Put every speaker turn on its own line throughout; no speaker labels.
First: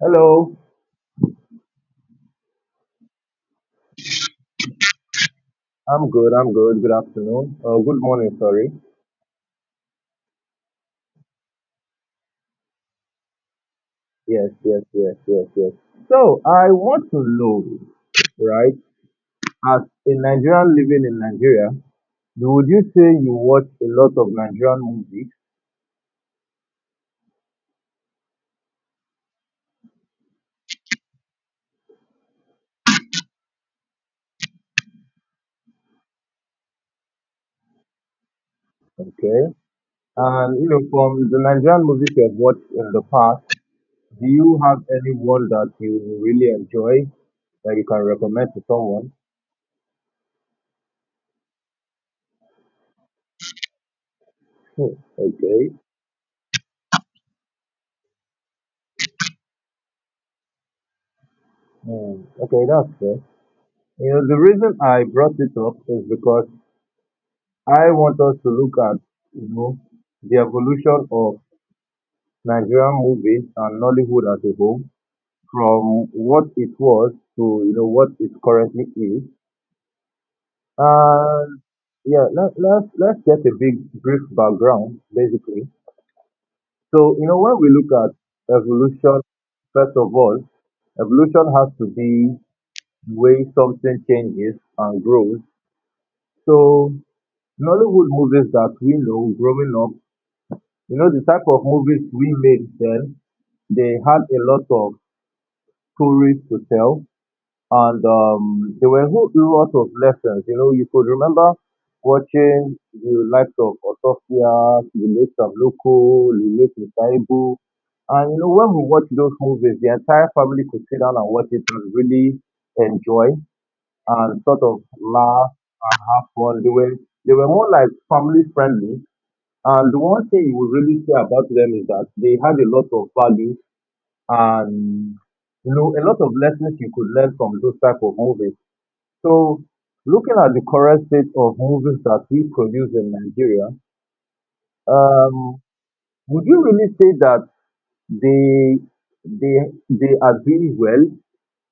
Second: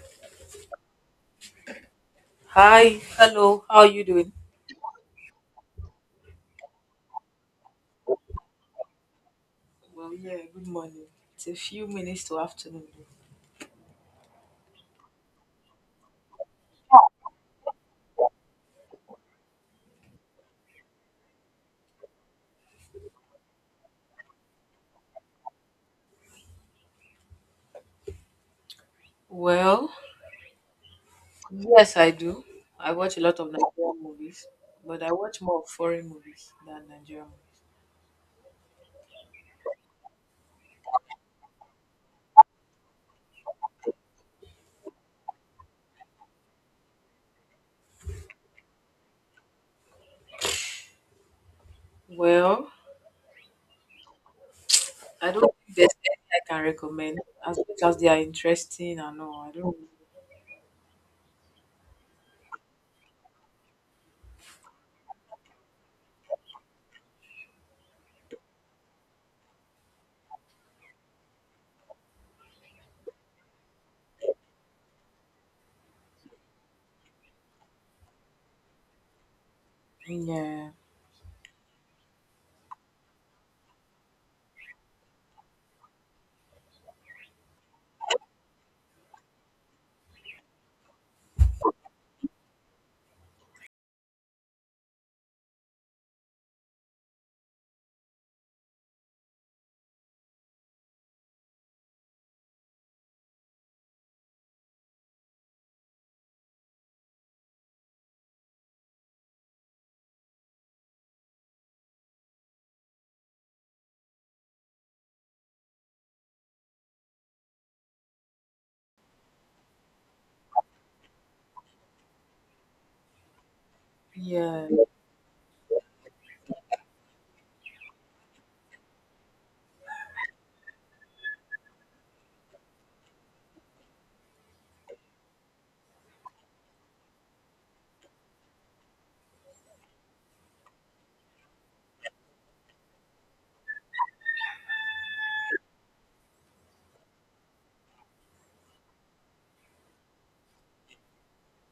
Hello.
Hi, hello, how are you doing?
I'm good. I'm good. Good afternoon. Good morning. Sorry.
Well, yeah, good morning. It's a few minutes to afternoon.
Yes, yes, yes, yes, yes. So I want to know, right? As a Nigerian living in Nigeria, would you say you watch a lot of Nigerian movies?
Well, yes, I do. I watch a lot of Nigerian movies, but I watch more of foreign movies than Nigerian movies.
Okay. And you know, from the Nigerian movies you have watched in the past, do you have any one that you really enjoy that you can recommend to someone?
Well,
Hmm.
I don't
Okay.
think there's any I can recommend as much as they are interesting and all. I don't,
Hmm. Okay, that's fair. You know, the reason I brought it up is because I want us to look at, you know, the evolution of Nigerian movies and Nollywood as a whole, from what it was to, you know, what it currently is.
yeah,
And yeah, let's get a big brief background basically. So you know when we look at evolution, first of all, evolution has to be the way something changes and grows. So Nollywood movies that we know growing up, you know the type of movies we made then, they had a lot of stories to tell, and there were a whole lot of lessons. You know, you could remember watching the likes of Otofia, the late Samloko, the late Musaibu. And you know, when we watch those movies, the entire family could sit down and watch it and really enjoy and sort
yeah.
of laugh and have fun. They were more like family friendly. And the one thing you would really say about them is that they had a lot of value and you know a lot of lessons you could learn from those type of movies. So looking at the current state of movies that we produce in Nigeria, um, would you really say that they they are doing well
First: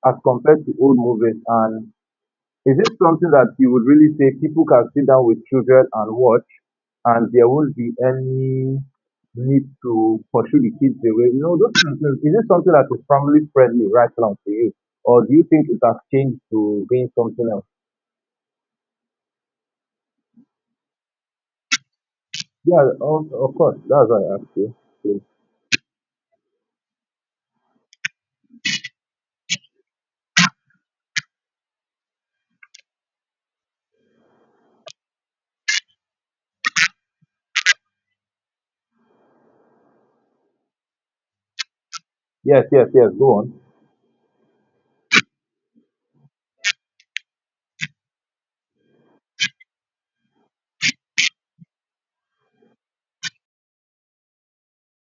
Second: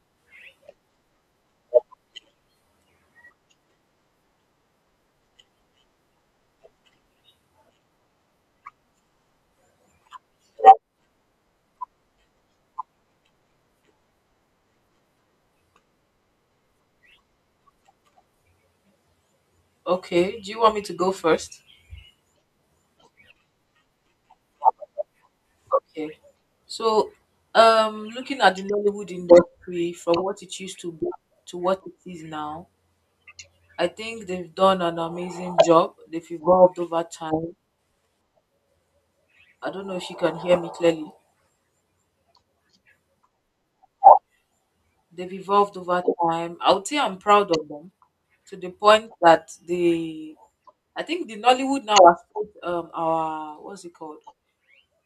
as compared to old movies? And is it something that you would really say people can sit down with children and watch, and there won't be any need to pursue the kids away? You know, those kind of things. Is it something that is family friendly right now to you, or do you think it has changed to being something else?
Okay, do you want me to go first?
Yeah, of course. That's what I asked you.
Okay. So, looking at the Nollywood industry from what it used to be to what it is now, I think they've done an amazing job. They've evolved over time. I don't know if you can hear me clearly.
Yes, yes, yes. Go on.
They've evolved over time. I would say I'm proud of them to the point that the I think the Nollywood now has put our, what's it called,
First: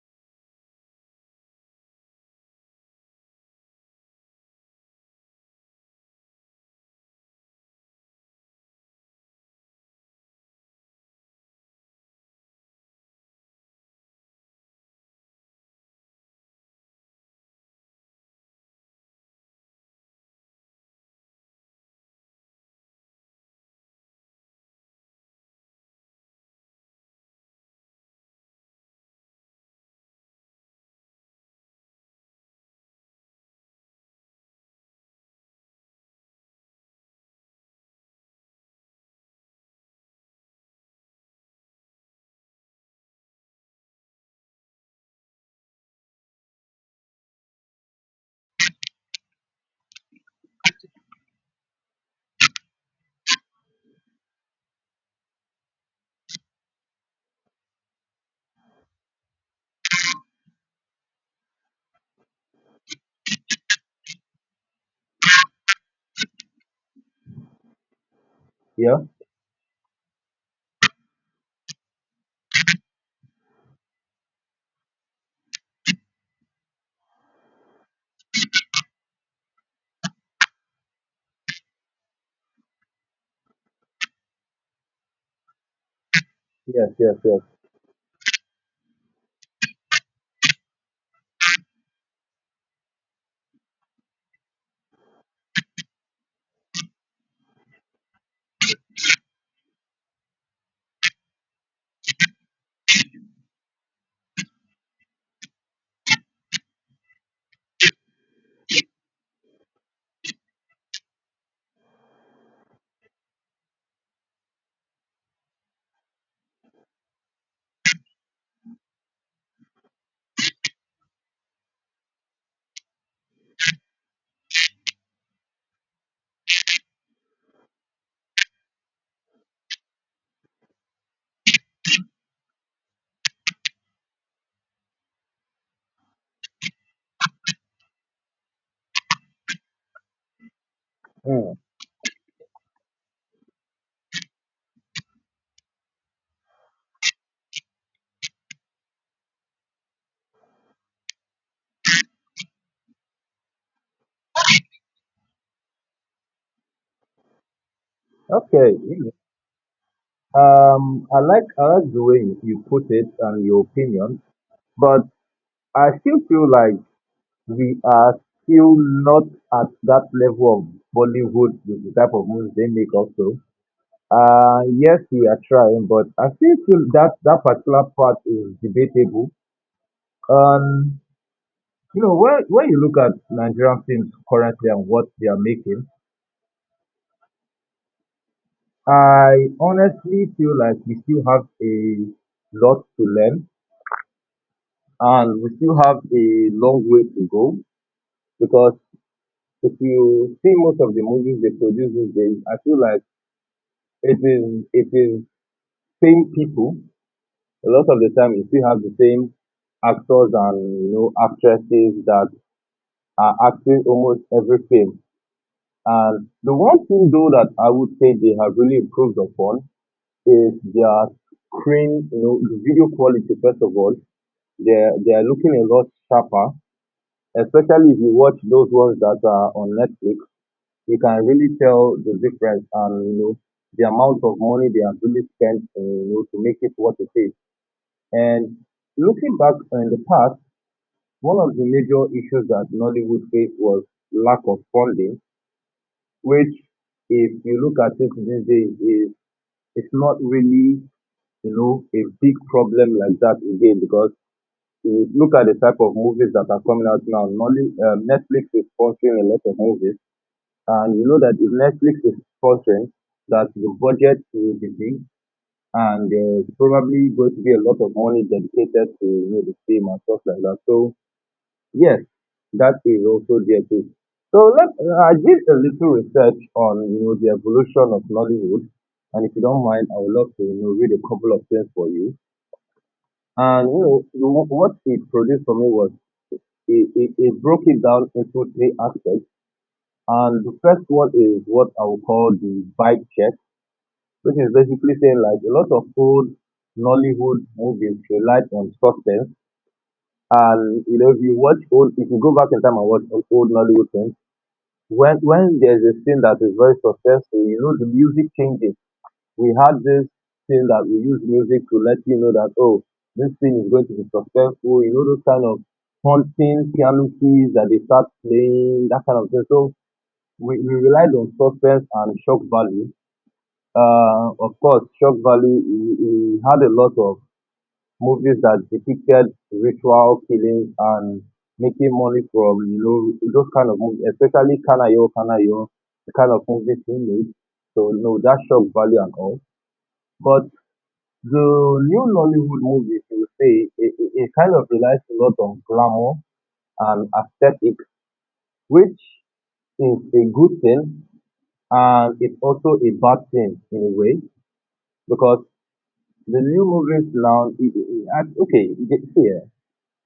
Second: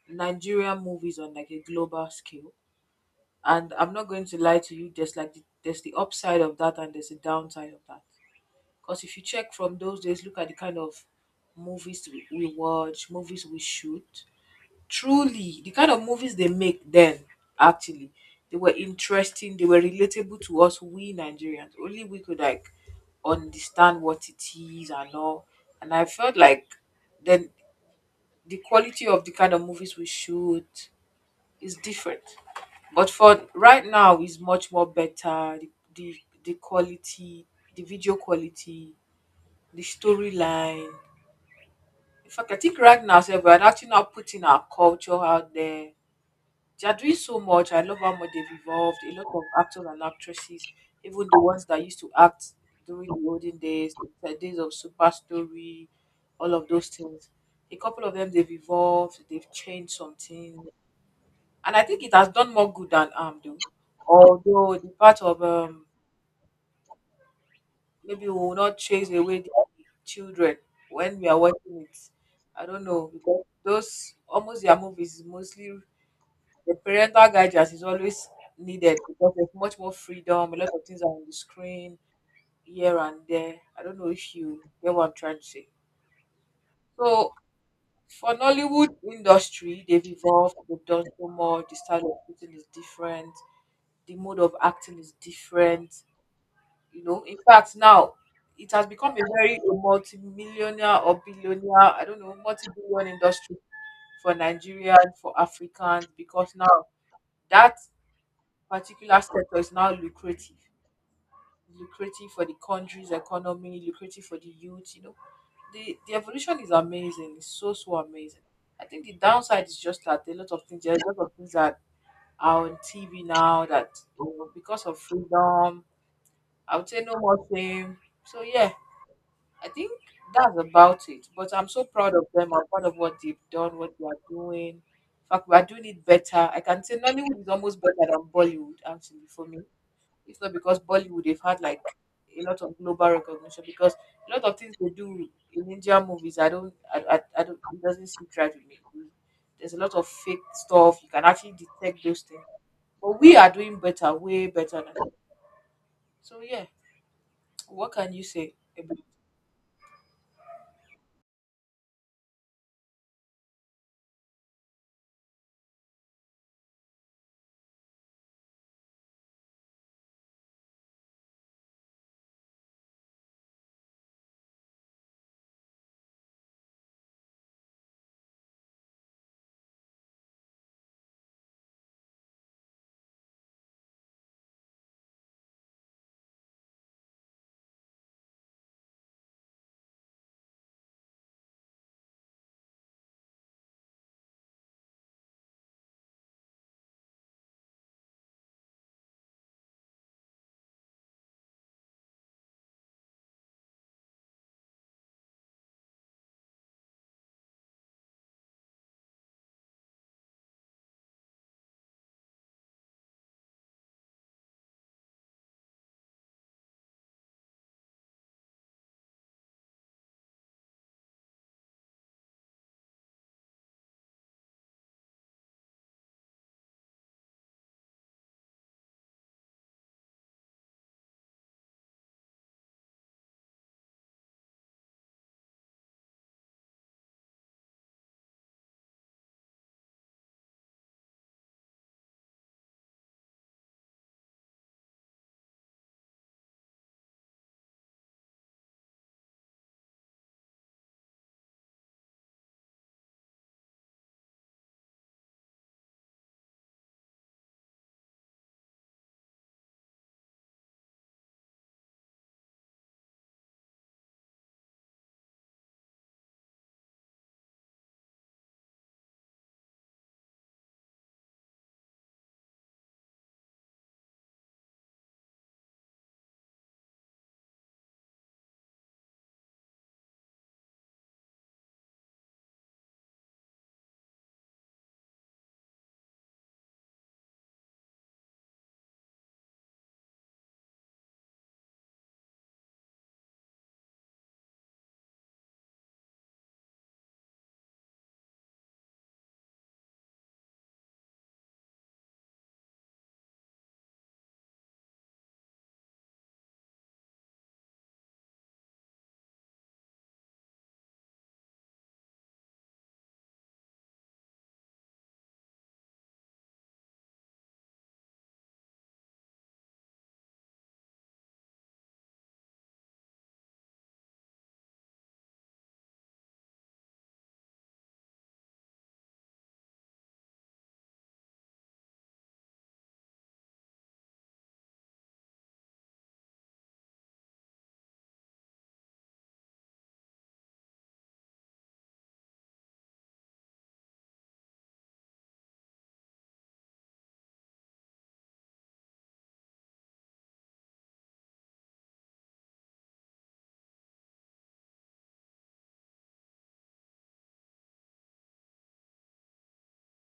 Nigerian movies on like a global scale. And I'm not going to lie to you. There's the upside of that, and there's the downside of that. Because if you check from those days, look at the kind of movies we watch, movies we shoot. Truly, the kind of movies they make then, actually, they were interesting, they were relatable to us, we Nigerians. Only we could like understand what it is and all. And I felt like then the quality of the kind of movies we shoot is different. But for right now is much more better. The quality, the video quality, the storyline. In fact, I think right now, sef, we're actually not putting our culture out there. They are doing so much. I love how much they've evolved. A lot of actors and actresses, even the ones that used to act during the olden days, the days of Super Story, all of those things. A couple of them, they've evolved, they've changed some things, and I think it has done more good than harm, though. Although the part of, maybe we will not
Yeah.
chase away the children when we are watching it. I don't know, because those almost their movies is mostly the parental guidance is always needed, because there's much more freedom. A lot of things are on the screen here and there. I don't know if you get what I'm trying to say.
Yes, yes,
So
yes.
for Nollywood industry, they've evolved. They've done so much. The style of shooting is different. The mode of acting is different. You know, in fact, now it has become a multi-millionaire or billionaire. I don't know, multi-billion industry for Nigerians, for Africans, because now that particular sector is now lucrative for the country's economy, lucrative for the youth. You know, the evolution is amazing. It's so so amazing. I think the downside is just that a lot of things, there are a lot of things that are on TV now that, you know, because of freedom, I would say no more shame. So yeah, I think that's about it. But I'm so proud of them. I'm proud of what they've done, what they are doing. In fact, we are doing it better. I can say Nollywood is almost better than Bollywood. Actually, for me, it's not, because Bollywood, they've
Mm.
had like a lot of global recognition. Because a lot of things they do in Indian movies, I don't, it doesn't sit right with me. There's a lot of fake stuff. You can actually detect those things. But we are doing better, way better now. So yeah, what can you say
Okay.
about?
Mm. I like the way you put it and your opinion, but I still feel like we are still not at that level of Bollywood with the type of movies they make also. Yes, we are trying, but I still feel that that particular part is debatable. Um, you know, when you look at Nigerian films currently and what they are making, I honestly feel like we still have a lot to learn and we still have a long way to go because if you see most of the movies they produce these days, I feel like it is same people. A lot of the time, you still have the same actors and you know actresses that are acting almost every film. And the one thing though that I would say they have really improved upon is their screen, you know, the video quality. First of all, they they are looking a lot sharper, especially if you watch those ones that are on Netflix. You can really tell the difference, and you know the amount of money they have really spent, you know, to make it what it is. And looking back in the past, one of the major issues that Nollywood faced was lack of funding, which, if you look at it these days, is it's not really you know a big problem like that again because if you look at the type of movies that are coming out now. Netflix is sponsoring a lot of movies, and you know that if Netflix is sponsoring, that the budget will be big, and there's probably going to be a lot of money dedicated to you know, the film and stuff like that. So yes, that is also there too. So let I did a little research on you know the evolution of Nollywood, and if you don't mind, I would love to you know read a couple of things for you. And you know what it produced for me was it broke it down into three aspects, and the first one is what I would call the vibe check, which is basically saying like a lot of old Nollywood movies relied on suspense, and you know if you watch old, if you go back in time and watch old Nollywood films when there's a thing that is very successful, you know, the music changes. We had this thing that we use music to let you know that oh, this thing is going to be successful. You know, those kind of haunting piano keys that they start playing, that kind of thing. So we relied on suspense and shock value. Of course, shock value we had a lot of movies that depicted ritual killings and making money from you know those kind of movies, especially Kanayo Kanayo, the kind of movies he made. So you know that shock value and all. But the new Nollywood movies, you would say, it kind of relies a lot on glamour and aesthetic, which is a good thing and it's also a bad thing in a way because the new movies now, okay, see,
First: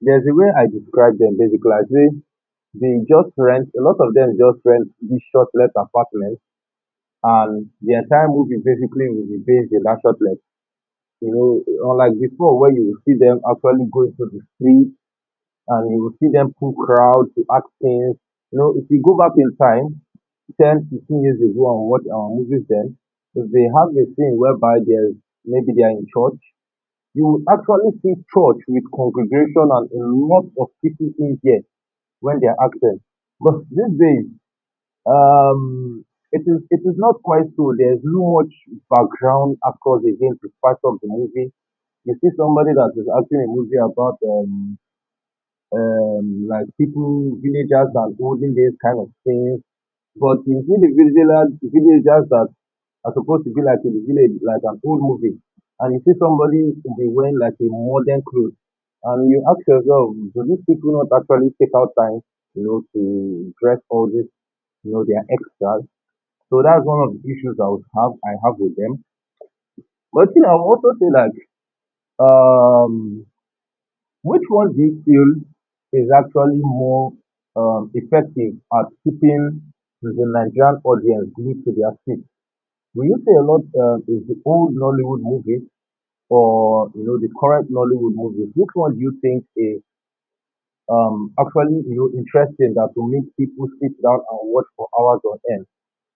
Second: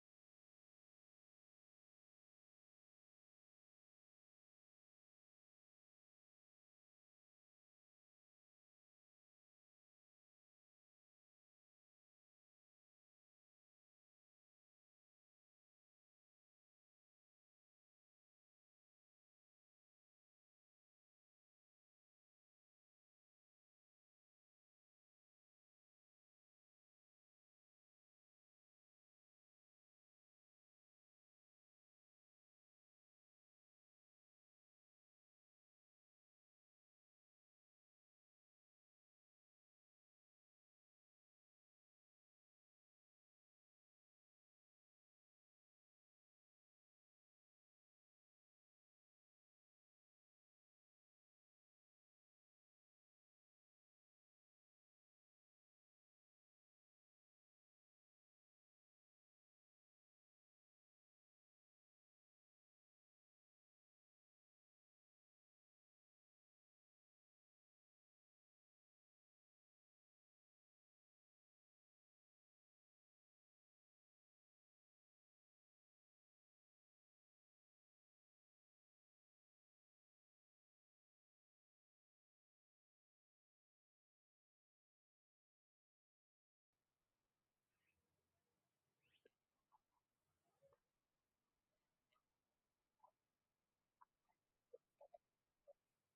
there's a way I describe them basically. I say a lot of them just rent these short let apartments and the entire movie basically will be based in that short let. You know, unlike before where you will see them actually going to the street and you will see them pull crowds to act things. You know, if you go back in time, 10, 15 years ago and watch our movies then, if they have a scene whereby there's maybe they are in church, you will actually see church with congregation and a lot of people in there when they are acting. But these days, um, it is not quite so. There's no much background actors again to part of the movie. You see somebody that is acting a movie about like people villagers and olden these kind of things. But you see the villagers that are supposed to be like in the village, like an old movie. And you see somebody to be wearing like a modern clothes. And you ask yourself, do these people not actually take out time, you know, to dress all this, you know, their extras? So that's one of the issues I have with them. But you know, I would also say like, um, which one do you feel is actually more effective at keeping the Nigerian audience glued to their seat? Will you say a lot is the old Nollywood movies or you know the current Nollywood movies, which one do you think is actually you know interesting that will make people sit down and watch for hours on end?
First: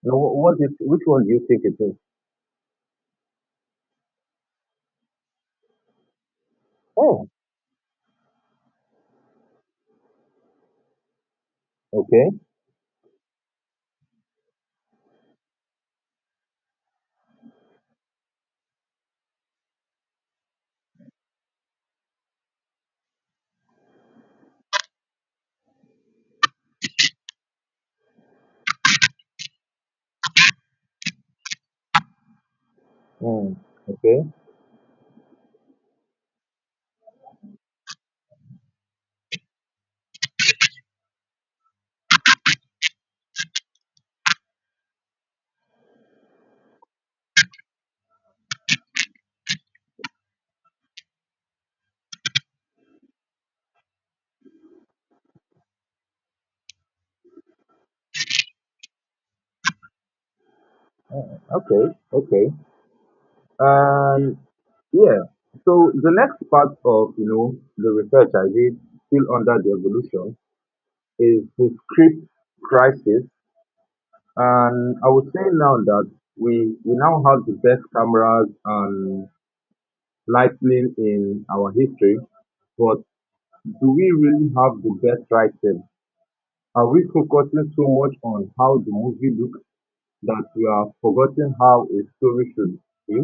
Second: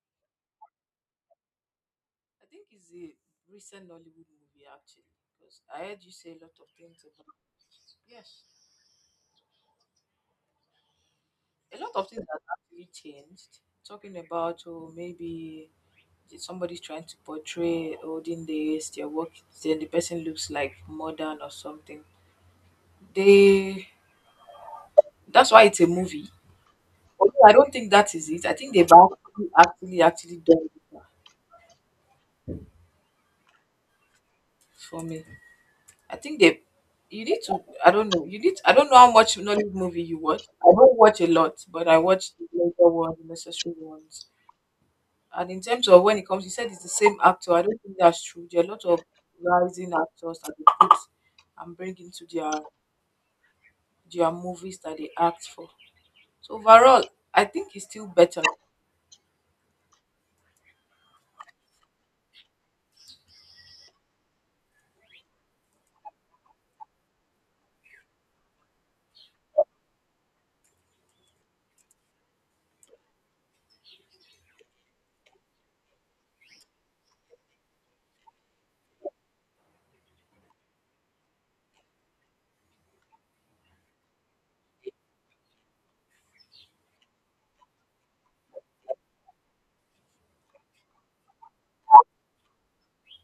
You know, wh- what is which one do you think it is?
I think it's the recent Nollywood movie, actually, because I heard you say a lot of things
Oh,
about, yes, a lot of things
okay,
that have actually changed. Talking about, oh, maybe somebody's trying to portray holding the their work, then the person looks like modern or something. They, that's why it's a movie. Although I don't think that is it. I think they've actually done it.
mm, okay,
For me, I think they, you need to, I don't know, you need, I don't know how much knowledge movie you watch. I don't watch a lot, but I watch the later ones, the necessary ones. And in terms of when it comes, you said it's the same actor. I don't think that's true. There are a lot of rising actors that they put and bring into their there movies that they act for. So overall, I think it's still better.
okay, okay, and yeah. So the next part of you know the research I did still under the evolution is the script crisis, and I would say now that we now have the best cameras and lightning in our history, but do we really have the best writing? Are we focusing so much on how the movie looks that we are forgotten how a story should be?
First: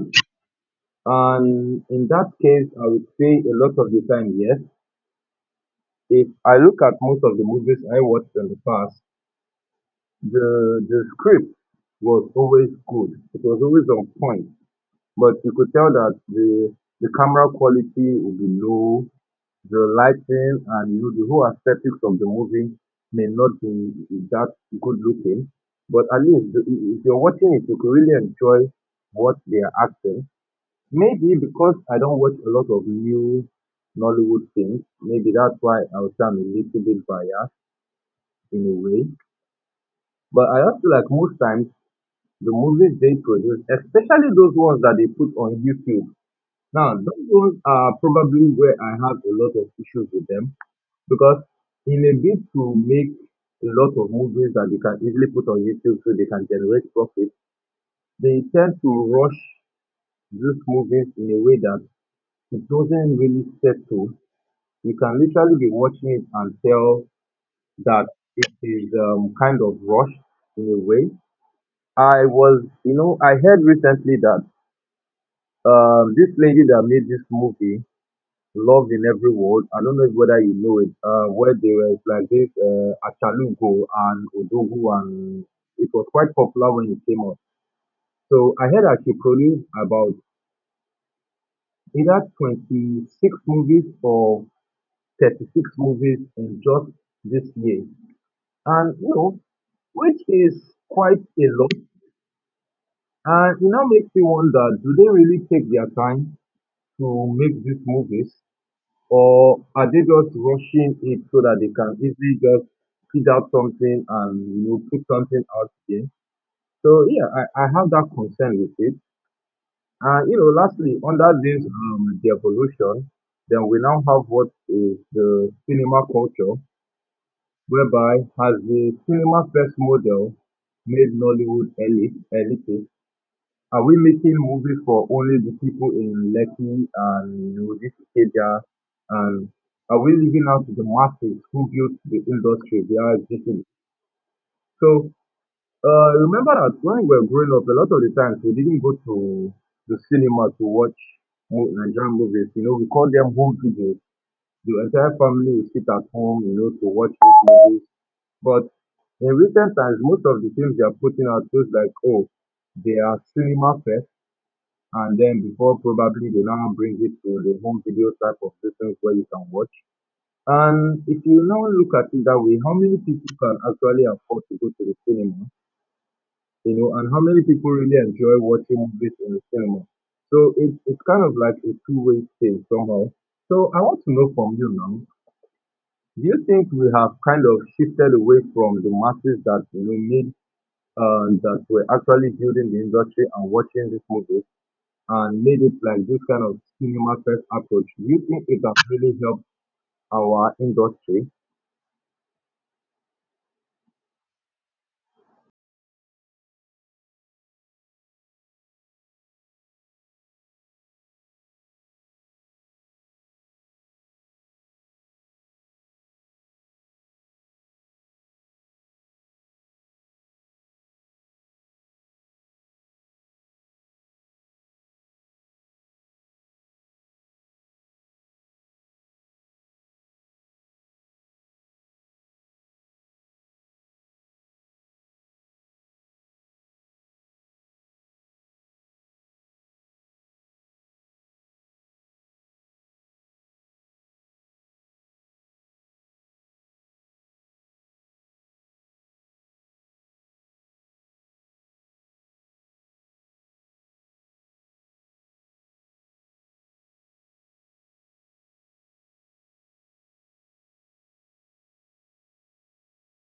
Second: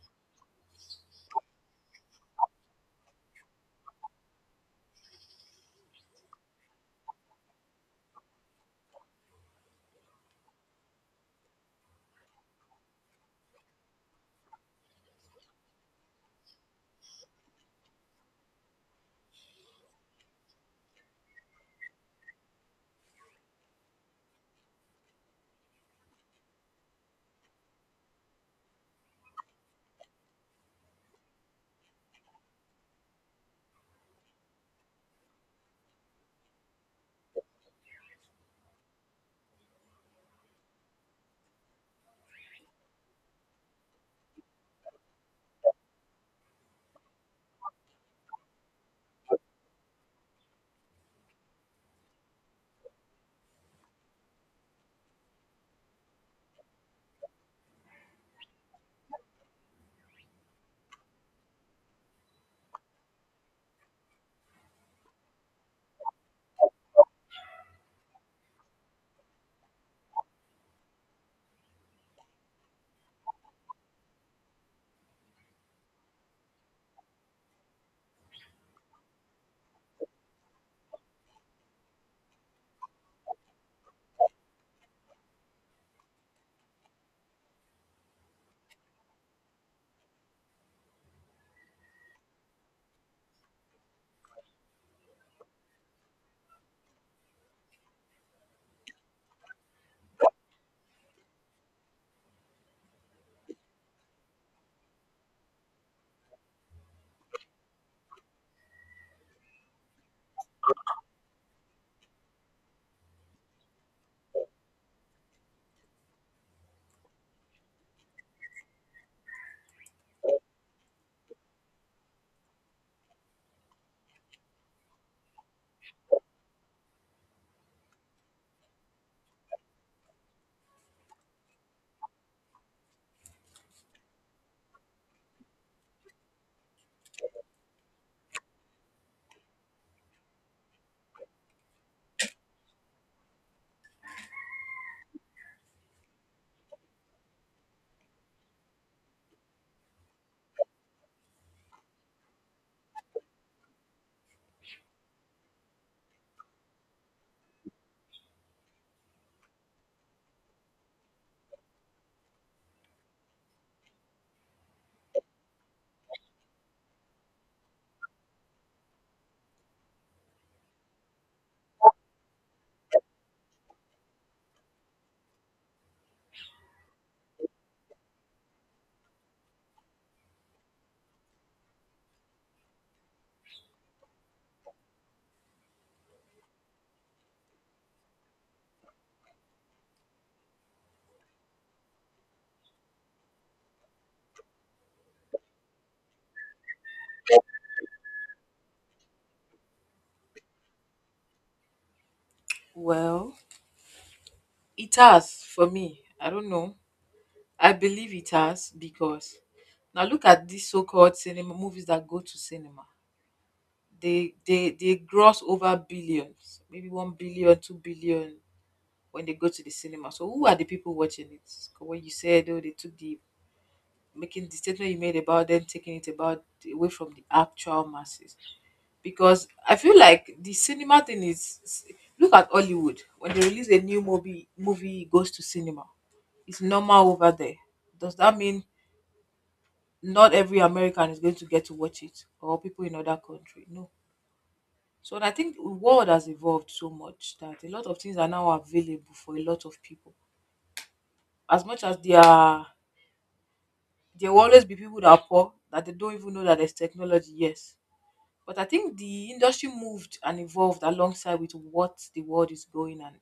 And in that case, I would say a lot of the time, yes. If I look at most of the movies I watched in the past, the script was always good. It was always on point, but you could tell that the camera quality would be low, the lighting and you know the whole aesthetics of the movie may not be that good looking, but at least if you're watching it, you could really enjoy what they are acting. Maybe because I don't watch a lot of new Nollywood things, maybe that's why I would say I'm a little bit biased in a way. But I also like most times the movies they produce, especially those ones that they put on YouTube. Now, those ones are probably where I have a lot of issues with them because in a bid to make a lot of movies that they can easily put on YouTube so they can generate profit, they tend to rush these movies in a way that it doesn't really settle. You can literally be watching it and tell that it is kind of rushed in a way. I was, you know, I heard recently that this lady that made this movie Love in Every Word. I don't know whether you know it, where they were like this, Achalugo and Odogu, and it was quite popular when it came out. So I heard that she produced about either 26 movies or 36 movies in just this year. And, you know, which is quite a lot. And it now makes me wonder, do they really take their time to make these movies? Or are they just rushing it so that they can easily just feed out something and put something out there? So yeah, I have that concern with it. And you know, lastly, under this the evolution, then we now have what is the cinema culture, whereby has the cinema first model made Nollywood elite? Are we making movies for only the people in Lekki and, you know, this area? And are we leaving out the masses who built the industry they are existing? So remember that when we were growing up, a lot of the times we didn't go to the cinema to watch Nigerian movies. You know, we called them home videos. The entire family would sit at home, you know, to watch these movies. But in recent times, most of the films they are putting out feels like, oh, they are cinema first and then before probably they now bring it to the home video type of systems where you can watch. And if you now look at it that way, how many people can actually afford to go to the cinema, you know, and how many people really enjoy watching movies in the cinema? So it's kind of like a two-way thing somehow. So I want to know from you now, do you think we have kind of shifted away from the masses that you know made that were actually building the industry and watching these movies? And made it like this kind of cinema first approach, do you think it has really helped our industry?
Well, it has, for me. I don't know. I believe it has, because now look at these so-called cinema movies that go to cinema. They gross over billions, maybe 1 billion, 2 billion when they go to the cinema. So who are the people watching it? 'Cause when you said, oh, they took the, making the statement you made about them taking it, about away from the actual masses. Because I feel like the cinema thing is, look at Hollywood, when they release a new movie, movie goes to cinema. It's normal over there. Does that mean not every American is going to get to watch it, or people in other country? No. So I think the world has evolved so much that a lot of things are now available for a lot of people. As much as there are, there will always be people that are poor, that they don't even know that there's technology, yes. But I think the industry moved and evolved alongside with what the world is going, and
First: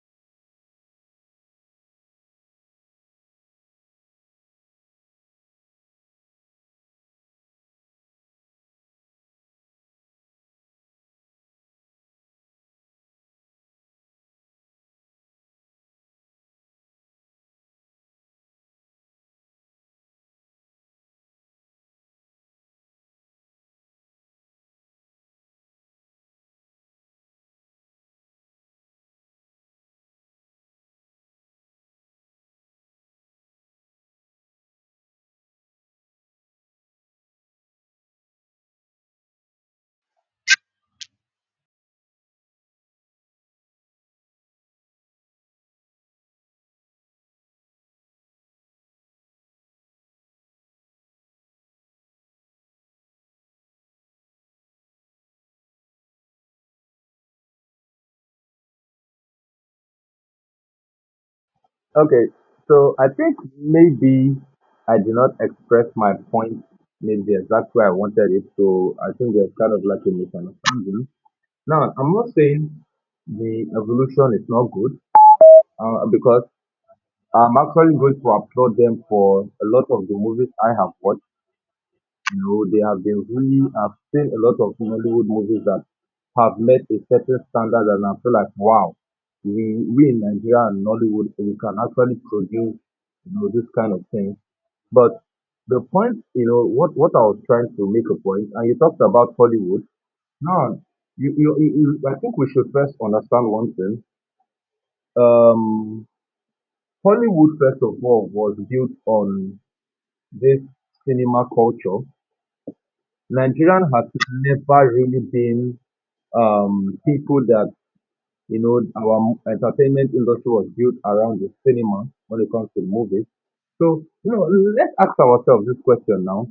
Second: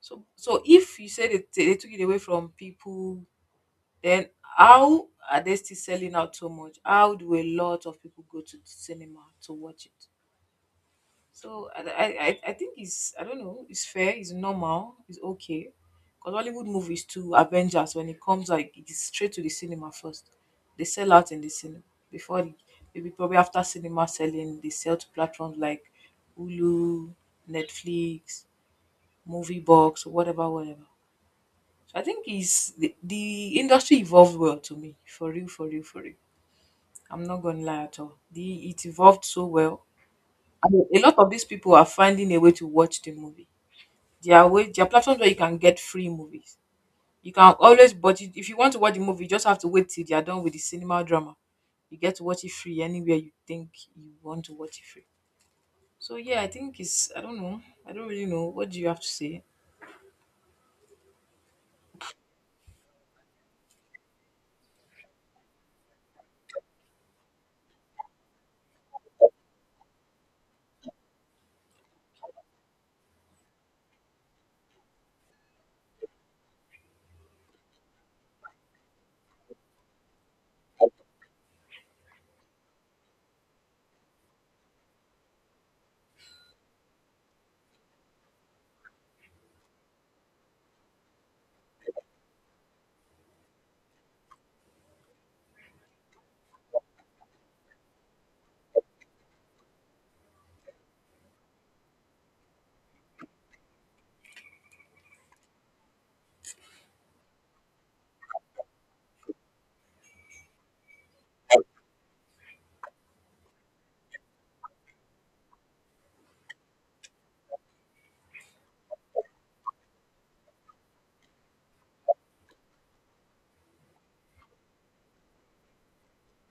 so, if you said it, they took it away from people, then how are they still selling out so much? How do a lot of people go to the cinema to watch it? So I think it's, I don't know, it's fair, it's normal, it's okay. Because Hollywood movies too, Avengers, when it comes, like, it is straight to the cinema first. They sell out in the cinema before the, maybe probably after cinema selling, they sell to platforms like Hulu, Netflix, Movie Box, whatever, whatever. So I think the industry evolved well, to me. For real, for real, for real. I'm not gonna lie at all. The it evolved so well. I mean, a lot of these people are finding a way to watch the movie. There are platforms where you can get free movies. You can always but you- If you want to watch the movie, you just have to wait till they are done with the cinema drama. You get to watch it free anywhere you think you want to watch it free. So yeah, I think it's, I don't know. I don't really know. What do you have to say?
Okay, so I think maybe I did not express my point maybe the exact way I wanted it, so I think there's kind of like a misunderstanding. Now, I'm not saying the evolution is not good, because I'm actually going to applaud them for a lot of the movies I have watched. No, they have been really. I've seen a lot of Hollywood movies that have met a certain standard, and I feel like, wow, we in Nigeria and Nollywood we can actually produce you know this kind of thing. But the point, you know, what I was trying to make a point, and you talked about Hollywood. Now, you you, you I think we should first understand one thing. Um, Hollywood, first of all, was built on this cinema culture. Nigerian has never really been people that you know our entertainment industry was built around the cinema when it comes to movies. So you know, let's ask ourselves this question now:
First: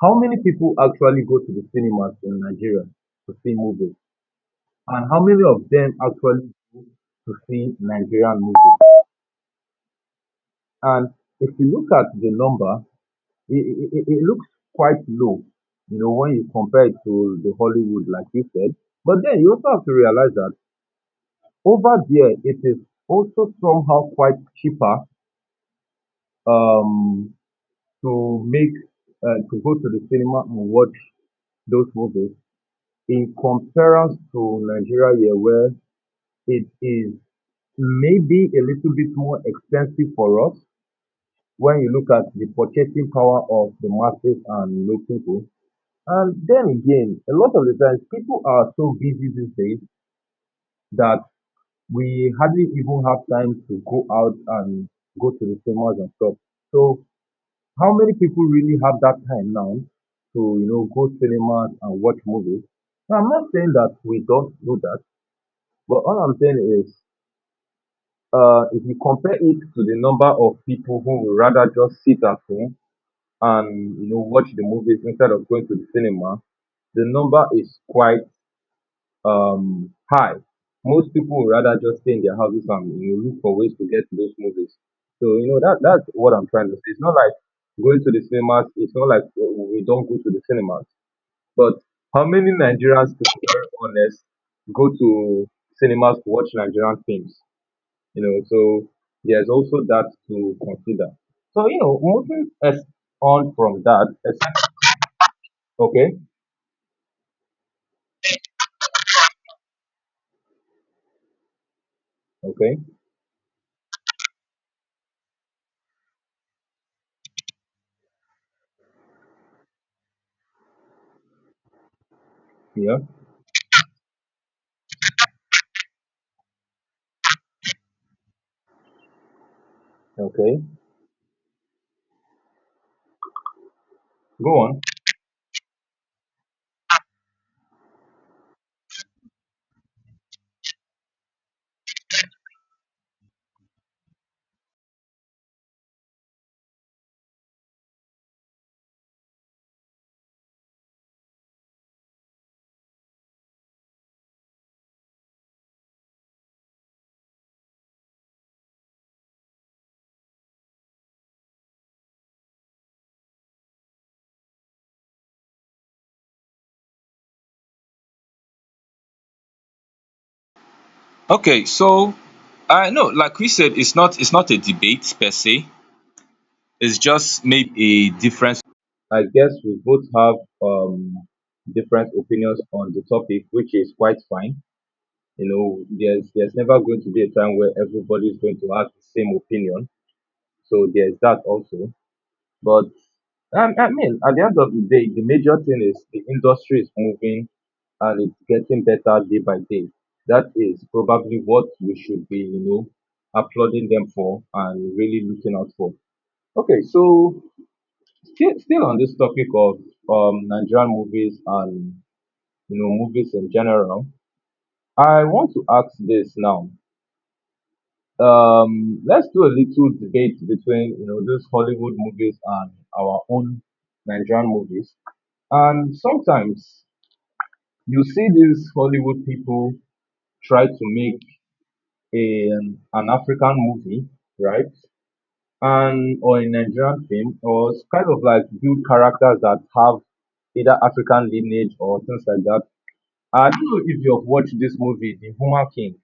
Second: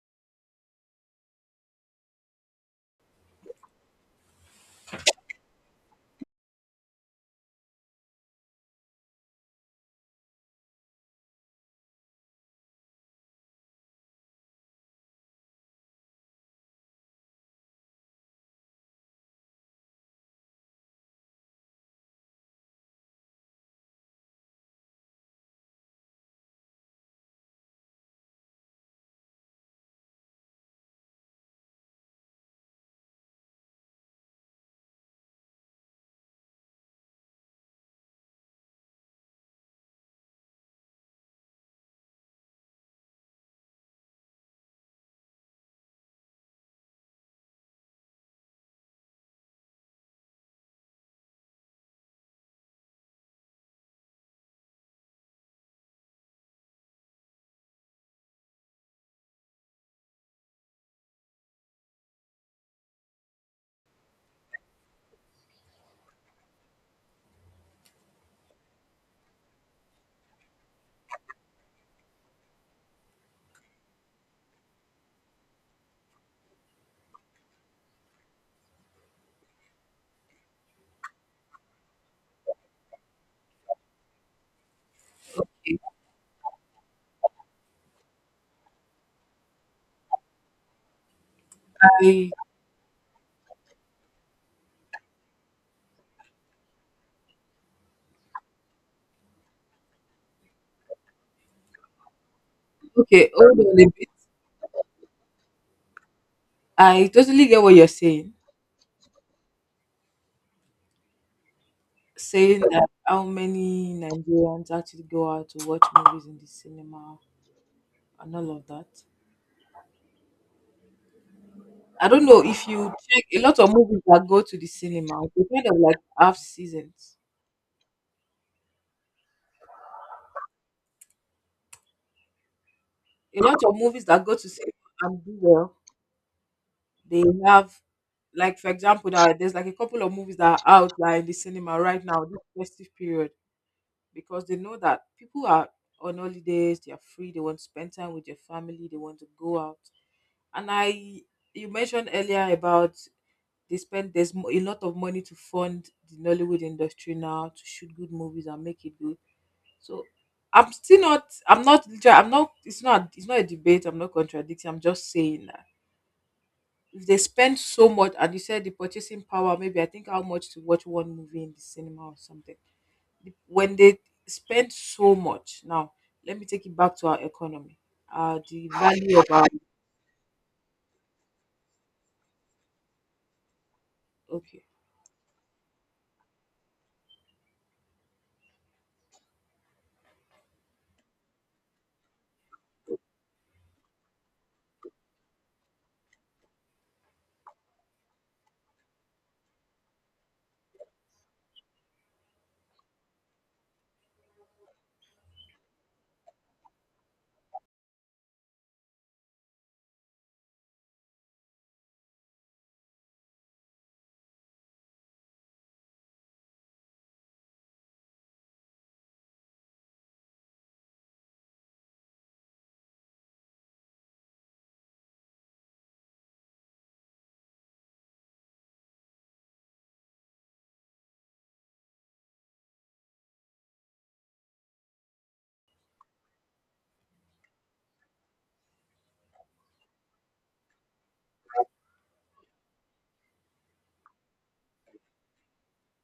how many people actually go to the cinemas in Nigeria to see movies, and how many of them actually to see Nigerian movies? And if you look at the number, it looks quite low, you know, when you compare it to the Hollywood, like you said. But then you also have to realize that over there it is also somehow quite cheaper, um, to make to go to the cinema and watch those movies in comparison to Nigeria here where it is maybe a little bit more expensive for us when you look at the purchasing power of the masses and low people. And then again, a lot of the times people are so busy these days that we hardly even have time to go out and go to the cinemas and stuff. So how many people really have that time now to, you know, go cinemas and watch movies? Now, I'm not saying that we don't do that, but all I'm saying is, if you compare it to the number of people who would rather just sit at home and, you know, watch the movies instead of going to the cinema, the number is quite high. Most people would rather just stay in their houses and, you know, look for ways to get to those movies. So you know that's what I'm trying to say. It's not like going to the cinemas. It's not like we don't go to the cinemas. But how
I,
many Nigerians, to be very honest, go to cinemas to watch Nigerian films? You know, so there's also that to consider. So you know, moving as
okay,
on
hold on
from
a
that,
bit.
as- okay,
I totally get what you're saying,
okay,
that how many Nigerians actually go out to watch movies in the cinema and all of that. I don't know if you
yeah,
check, a lot of movies that go to the cinema, they kind of like have seasons.
okay,
A lot of movies that go to
go
cinema
on.
and do well, they have, like, for example, that there's like a couple of movies that are out, like, in the cinema right now, this festive period, because they know that people are on holidays, they are free, they want to spend time with their family, they want to go out. And I you mentioned earlier about they spend, there's a lot of money to fund the Nollywood industry now to shoot good movies and make it good. So I'm still not. I'm not. Liter- I'm not. It's not a debate. I'm not contradicting. I'm just saying that if they spend so much, and you said the purchasing power, maybe I think how much to watch one movie in the
Okay,
cinema
so
or something.
I know, like we said,
When they
it's not a
spend
debate
so
per
much,
se.
now let me take it back
It's
to our
just
economy.
maybe a difference.
The value
I
of our,
guess we both have um different opinions on the topic, which is quite fine.
okay.
You know, there's never going to be a time where everybody is going to have the same opinion. So there's that also. But I mean, at the end of the day, the major thing is the industry is moving and it's getting better day by day. That is probably what we should be, you know, applauding them for and really looking out for. Okay, so still on this topic of Nigerian movies and you know movies in general, I want to ask this now. Let's do a little debate between you know those Hollywood movies and our own Nigerian movies. And sometimes you see these Hollywood people try to make in an African movie, right? And or a Nigerian film, or kind of like build characters that have either African lineage or things like that. I don't know if you've watched this movie, The Human King.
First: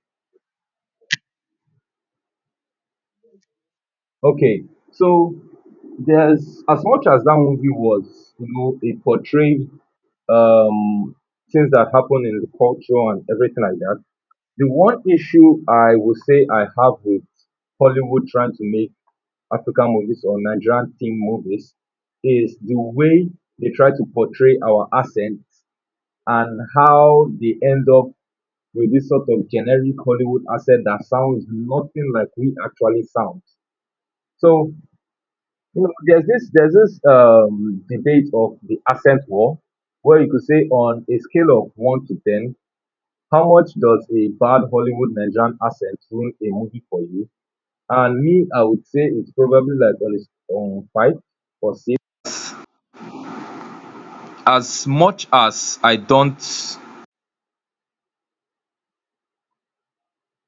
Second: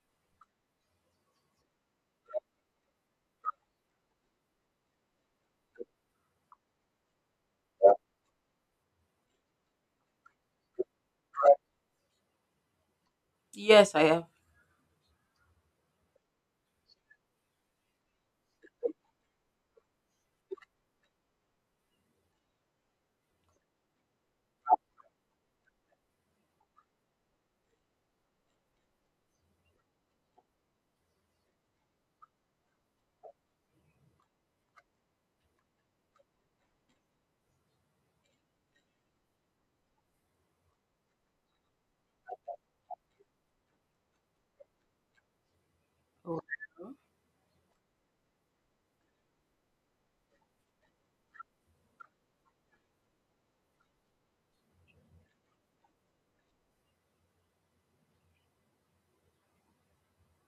Okay, so there's as much as that movie was, you know, it portrayed um things that happen in the culture and everything like
Yes,
that.
I have.
The one issue I would say I have with Hollywood trying to make African movies or Nigerian team movies is the way they try to portray our accent and how they end up with this sort of generic Hollywood accent that sounds nothing like we actually sound. So, you know, there's this debate of the accent war, where you could say on a scale of 1 to 10, how much does a bad Hollywood Nigerian accent ruin
Oh.
a movie for you? And me, I would say it's probably like on, on 5 or 6 as much as I don't.